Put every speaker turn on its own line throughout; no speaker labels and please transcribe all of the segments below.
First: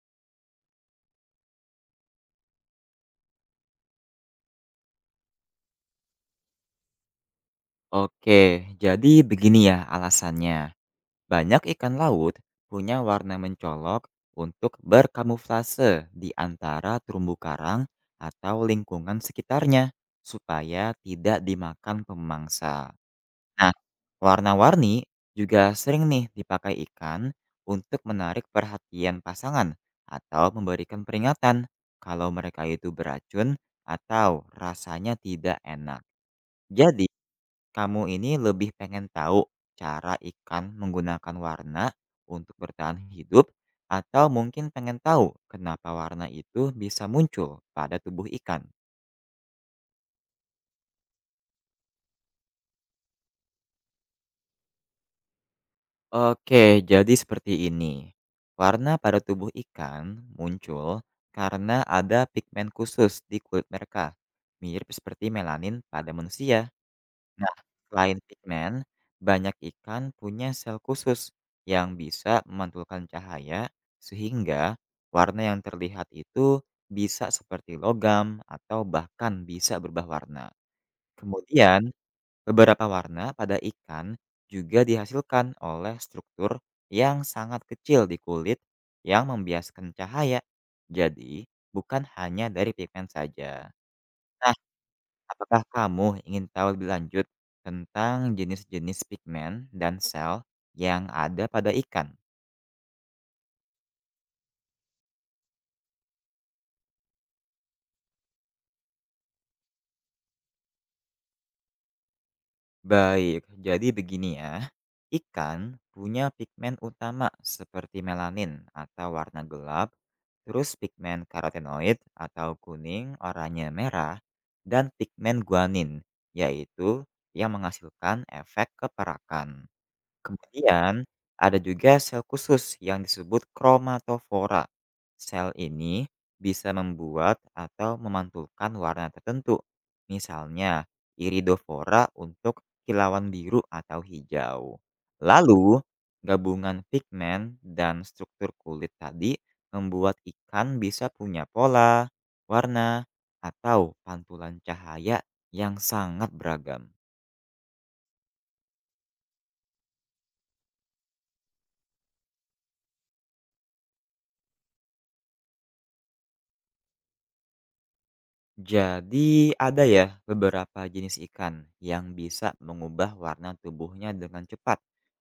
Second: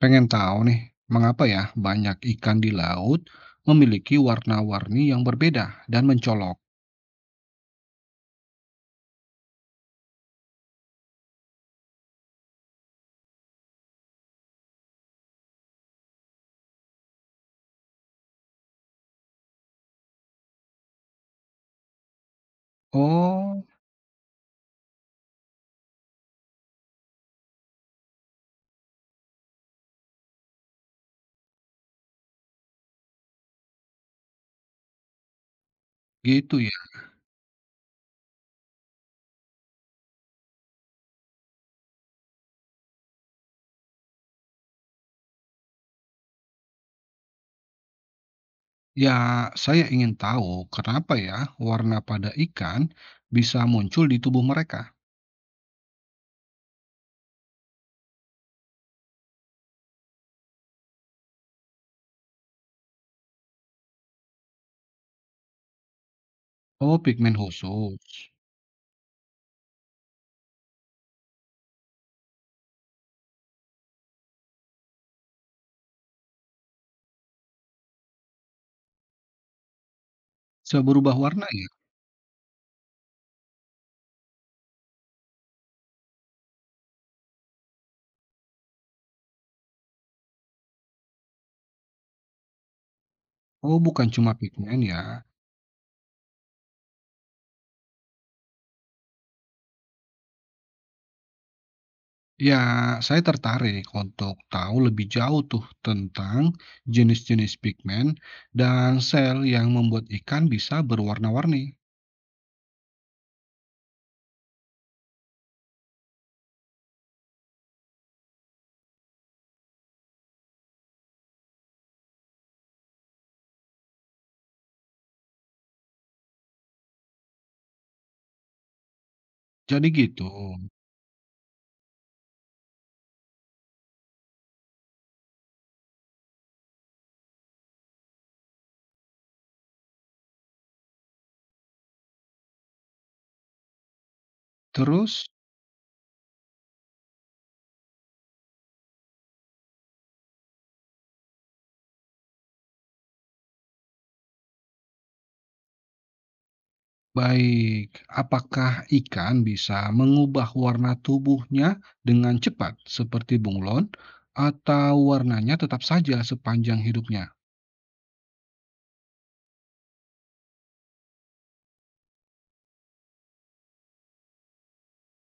Pengen tahu nih, mengapa ya banyak ikan di laut memiliki warna-warni yang berbeda dan mencolok?
Oke, jadi begini ya alasannya. Banyak ikan laut punya warna mencolok untuk berkamuflase di antara terumbu karang atau lingkungan sekitarnya supaya tidak dimakan pemangsa.
Oh,
Nah, warna-warni juga sering nih dipakai ikan untuk menarik perhatian pasangan atau memberikan peringatan kalau mereka itu beracun atau rasanya tidak enak.
gitu ya.
Jadi kamu ini lebih pengen tahu cara ikan menggunakan warna untuk bertahan hidup, atau mungkin pengen tahu kenapa warna itu bisa muncul pada tubuh ikan?
Ya, saya ingin tahu kenapa ya warna pada ikan bisa muncul di tubuh mereka.
Oke, jadi seperti ini. Warna pada tubuh ikan muncul karena ada pigmen khusus di kulit mereka, mirip seperti melanin pada manusia.
Oh, pigmen
Nah, selain
khusus.
pigmen, banyak ikan punya sel khusus yang bisa memantulkan cahaya sehingga warna yang terlihat itu bisa seperti logam atau bahkan bisa berubah warna.
Seberubah warna ya?
Kemudian, beberapa warna pada ikan juga dihasilkan oleh struktur yang sangat kecil di kulit yang membiaskan cahaya. Jadi, bukan hanya dari pigmen saja.
Oh, bukan cuma
Nah,
pigmen ya.
apakah kamu ingin tahu lebih lanjut tentang jenis-jenis pigmen dan sel yang ada pada ikan?
Ya, saya tertarik untuk tahu lebih jauh tuh tentang jenis-jenis pigmen dan sel yang membuat ikan bisa berwarna-warni.
Baik, jadi begini ya. Ikan punya pigmen utama seperti melanin atau warna gelap, terus pigmen karotenoid atau kuning, oranye, merah, dan pigmen guanin, yaitu yang menghasilkan efek keperakan.
Jadi gitu.
Kemudian, ada juga sel khusus yang disebut kromatofora. Sel ini bisa membuat atau memantulkan warna tertentu. Misalnya, iridofora untuk kilauan biru atau hijau.
Terus,
Lalu, gabungan pigmen dan struktur kulit tadi membuat ikan bisa punya pola, warna, atau pantulan cahaya yang sangat beragam.
baik, apakah ikan bisa mengubah warna tubuhnya dengan cepat seperti bunglon atau warnanya tetap saja sepanjang hidupnya?
Jadi ada ya beberapa jenis ikan yang bisa mengubah warna tubuhnya dengan cepat,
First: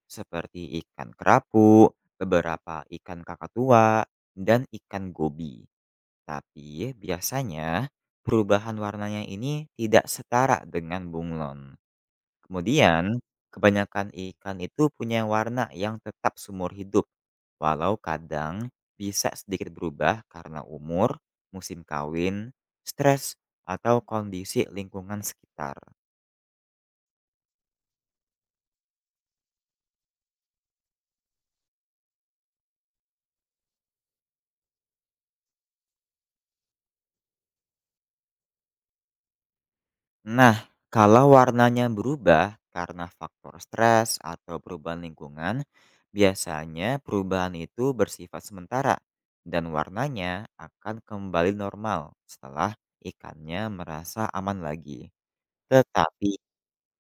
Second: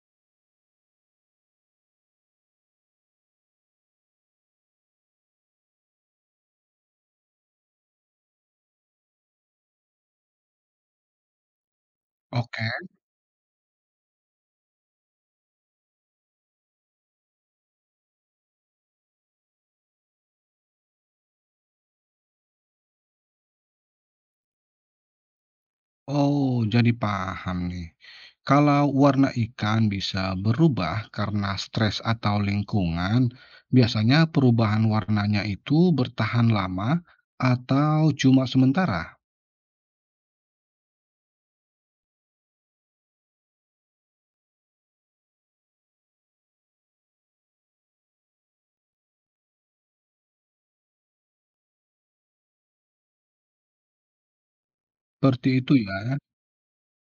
seperti ikan kerapu, beberapa ikan kakatua, dan ikan gobi. Tapi biasanya perubahan warnanya ini tidak setara dengan bunglon.
Oke.
Kemudian, kebanyakan ikan itu punya warna yang tetap seumur hidup. Walau kadang bisa sedikit berubah karena umur, musim kawin, stres, atau kondisi lingkungan sekitar.
Oh, jadi paham nih. Kalau warna ikan bisa berubah karena stres atau lingkungan, biasanya perubahan warnanya itu bertahan lama atau cuma sementara.
Nah, kalau warnanya berubah karena faktor stres atau perubahan lingkungan, biasanya perubahan itu bersifat sementara dan warnanya akan kembali normal setelah ikannya merasa aman lagi.
Seperti itu ya.
Tetapi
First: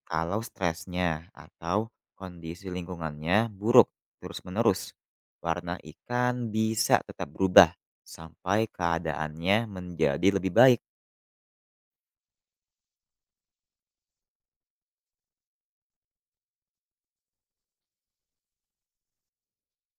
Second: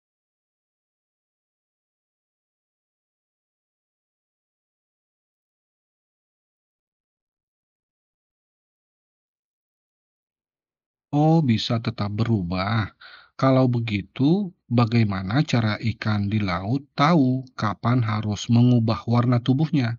kalau stresnya atau kondisi lingkungannya buruk terus-menerus, warna ikan bisa tetap berubah sampai keadaannya menjadi lebih baik.
Oh, bisa tetap berubah. Kalau begitu, bagaimana cara ikan di laut tahu kapan harus mengubah warna tubuhnya?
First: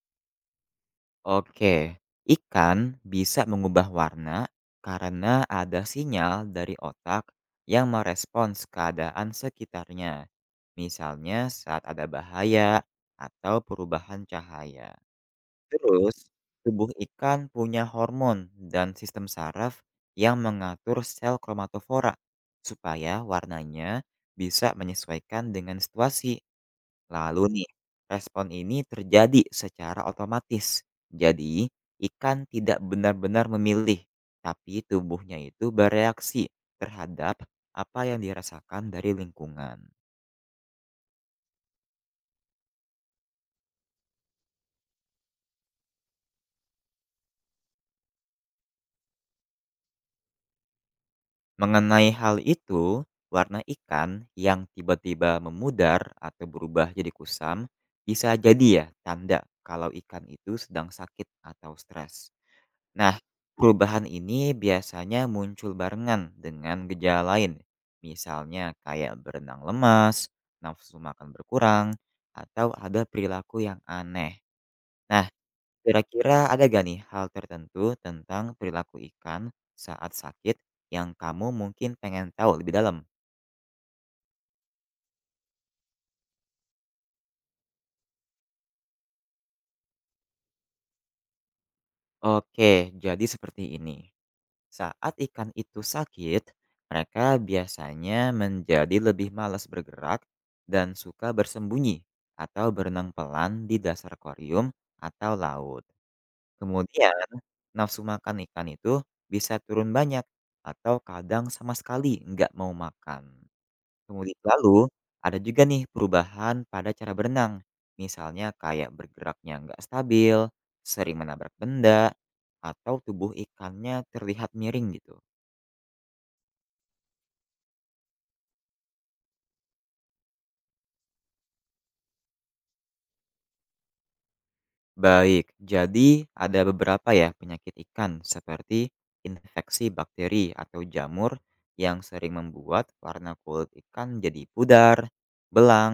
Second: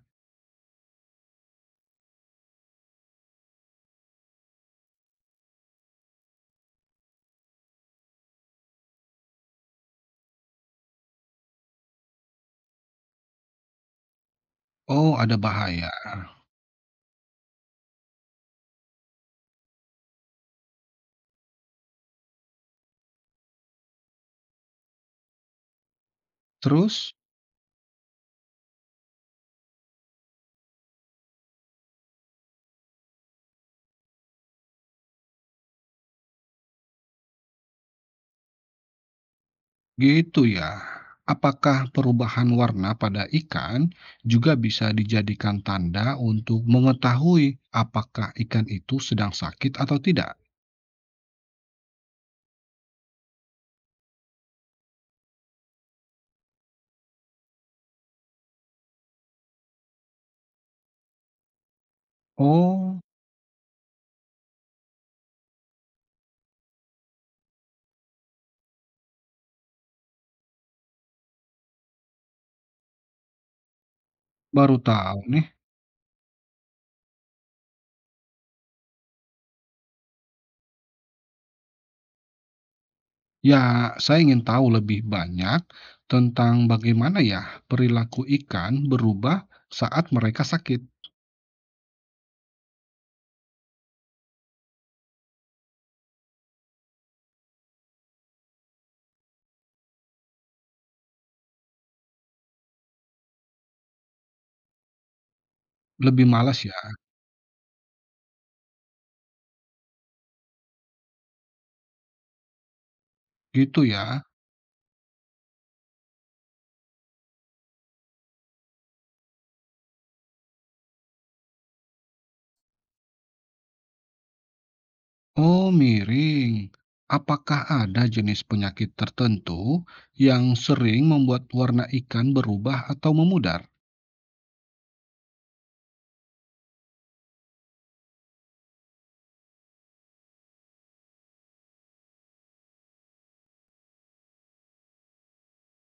Oke, ikan bisa mengubah warna karena ada sinyal dari otak yang merespons keadaan sekitarnya. Misalnya saat ada bahaya atau perubahan cahaya.
Oh, ada bahaya.
Terus, tubuh ikan punya hormon dan sistem saraf yang mengatur sel kromatofora supaya warnanya bisa menyesuaikan dengan situasi.
Terus,
Lalu nih, respon ini terjadi secara otomatis. Jadi, ikan tidak benar-benar memilih, tapi tubuhnya itu bereaksi terhadap apa yang dirasakan dari lingkungan.
gitu ya. Apakah perubahan warna pada ikan juga bisa dijadikan tanda untuk mengetahui apakah ikan itu sedang sakit atau tidak?
Mengenai hal itu, warna ikan yang tiba-tiba memudar atau berubah jadi kusam bisa jadi ya tanda kalau ikan itu sedang sakit atau stres.
Oh,
Nah, perubahan ini biasanya muncul barengan dengan gejala lain, misalnya kayak berenang lemas, nafsu makan berkurang, atau ada perilaku yang aneh.
baru tahu
Nah,
nih.
kira-kira ada gak nih hal tertentu tentang perilaku ikan saat sakit yang kamu mungkin pengen tahu lebih dalam?
Ya, saya ingin tahu lebih banyak tentang bagaimana ya perilaku ikan berubah saat mereka sakit.
Oke, jadi seperti ini. Saat ikan itu sakit, mereka biasanya menjadi lebih malas bergerak dan suka bersembunyi atau berenang pelan di dasar koryum atau laut.
Lebih malas ya,
Kemudian, nafsu makan ikan itu bisa turun banyak atau kadang sama sekali nggak mau makan.
gitu ya.
Kemudian lalu, ada juga nih perubahan pada cara berenang. Misalnya kayak bergeraknya nggak stabil, sering menabrak benda, atau tubuh ikannya terlihat miring gitu.
Oh, miring. Apakah ada jenis penyakit tertentu yang sering membuat warna ikan berubah atau memudar?
Baik, jadi ada beberapa ya penyakit ikan seperti infeksi bakteri atau jamur yang sering membuat warna kulit ikan jadi pudar, belang,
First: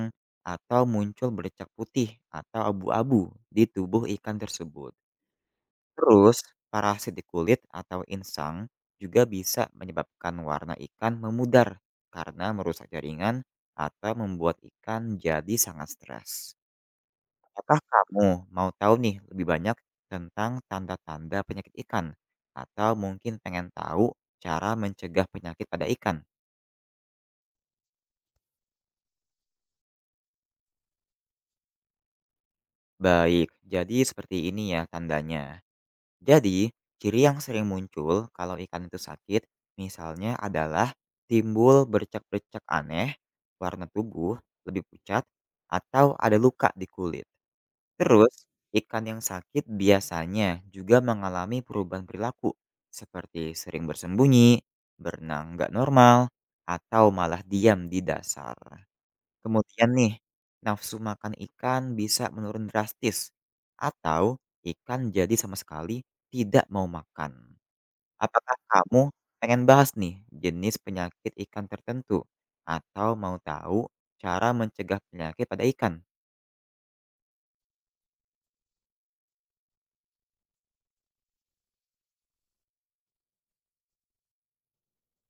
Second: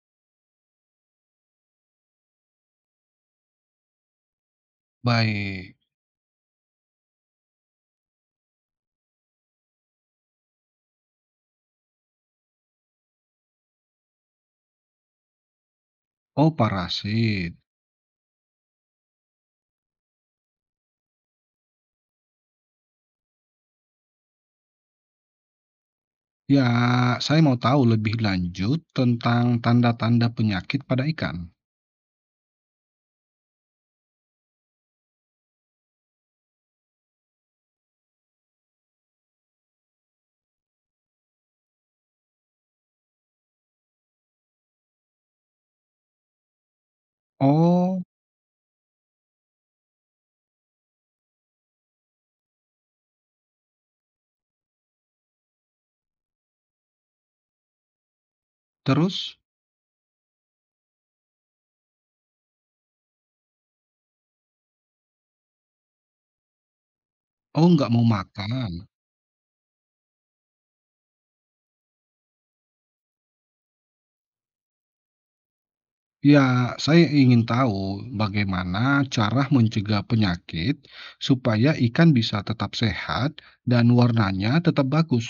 atau muncul bercak putih atau abu-abu di tubuh ikan tersebut.
Baik.
Terus, parasit di kulit atau insang juga bisa menyebabkan warna ikan memudar karena merusak jaringan atau membuat ikan jadi sangat stres.
Oh, parasit.
Apakah kamu mau tahu nih lebih banyak tentang tanda-tanda penyakit ikan? Atau mungkin pengen tahu cara mencegah penyakit pada ikan?
Ya, saya mau tahu lebih lanjut tentang tanda-tanda penyakit pada ikan.
Baik, jadi seperti ini ya tandanya. Jadi, ciri yang sering muncul kalau ikan itu sakit, misalnya adalah timbul bercak-bercak aneh, warna tubuh lebih pucat, atau ada luka di kulit.
Oh,
Terus, ikan yang sakit biasanya juga mengalami perubahan perilaku, seperti sering bersembunyi, berenang nggak normal, atau malah diam di dasar.
terus?
Kemudian nih, nafsu makan ikan bisa menurun drastis atau ikan jadi sama sekali tidak mau makan.
Oh, nggak mau
Apakah
makan.
kamu pengen bahas nih jenis penyakit ikan tertentu atau mau tahu cara mencegah penyakit pada ikan?
Ya, saya ingin tahu bagaimana cara mencegah penyakit supaya ikan bisa tetap sehat dan warnanya tetap bagus.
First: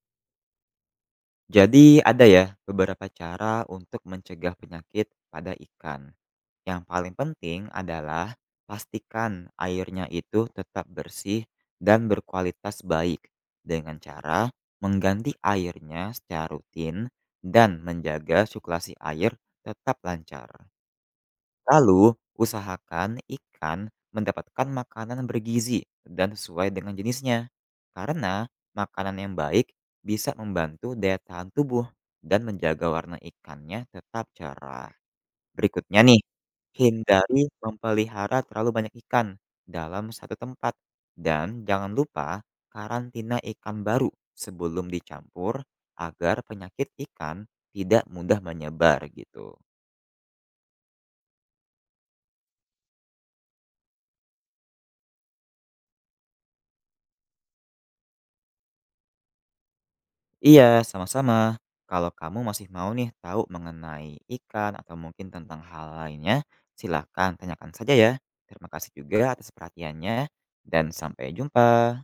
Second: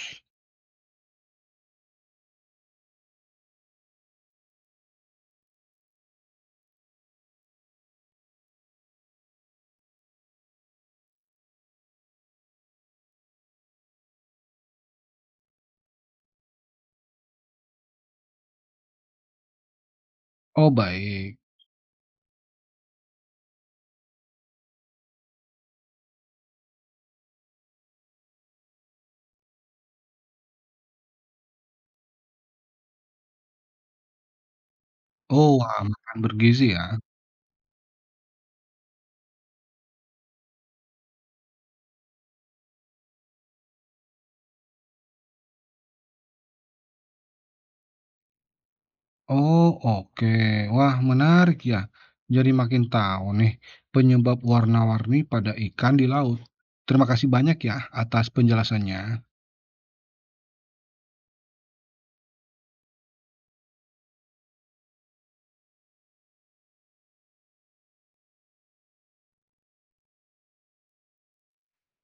Jadi ada ya beberapa cara untuk mencegah penyakit pada ikan. Yang paling penting adalah pastikan airnya itu tetap bersih dan berkualitas baik dengan cara mengganti airnya secara rutin dan menjaga sirkulasi air tetap lancar.
Oh, baik.
Lalu, usahakan ikan mendapatkan makanan bergizi dan sesuai dengan jenisnya. Karena makanan yang baik bisa membantu daya tahan tubuh dan menjaga warna ikannya tetap cerah.
Oh, wah, Hmm.
Berikutnya
Makan
nih,
bergizi ya.
hindari memelihara terlalu banyak ikan dalam satu tempat dan jangan lupa karantina ikan baru sebelum dicampur agar penyakit ikan tidak mudah menyebar gitu.
Oh, oke. Wah, menarik ya. Jadi makin tahu nih penyebab warna-warni pada ikan di laut. Terima kasih banyak ya atas penjelasannya.
Iya, sama-sama. Kalau kamu masih mau nih tahu mengenai ikan atau mungkin tentang hal lainnya, silakan tanyakan saja ya. Terima kasih juga atas perhatiannya dan sampai jumpa.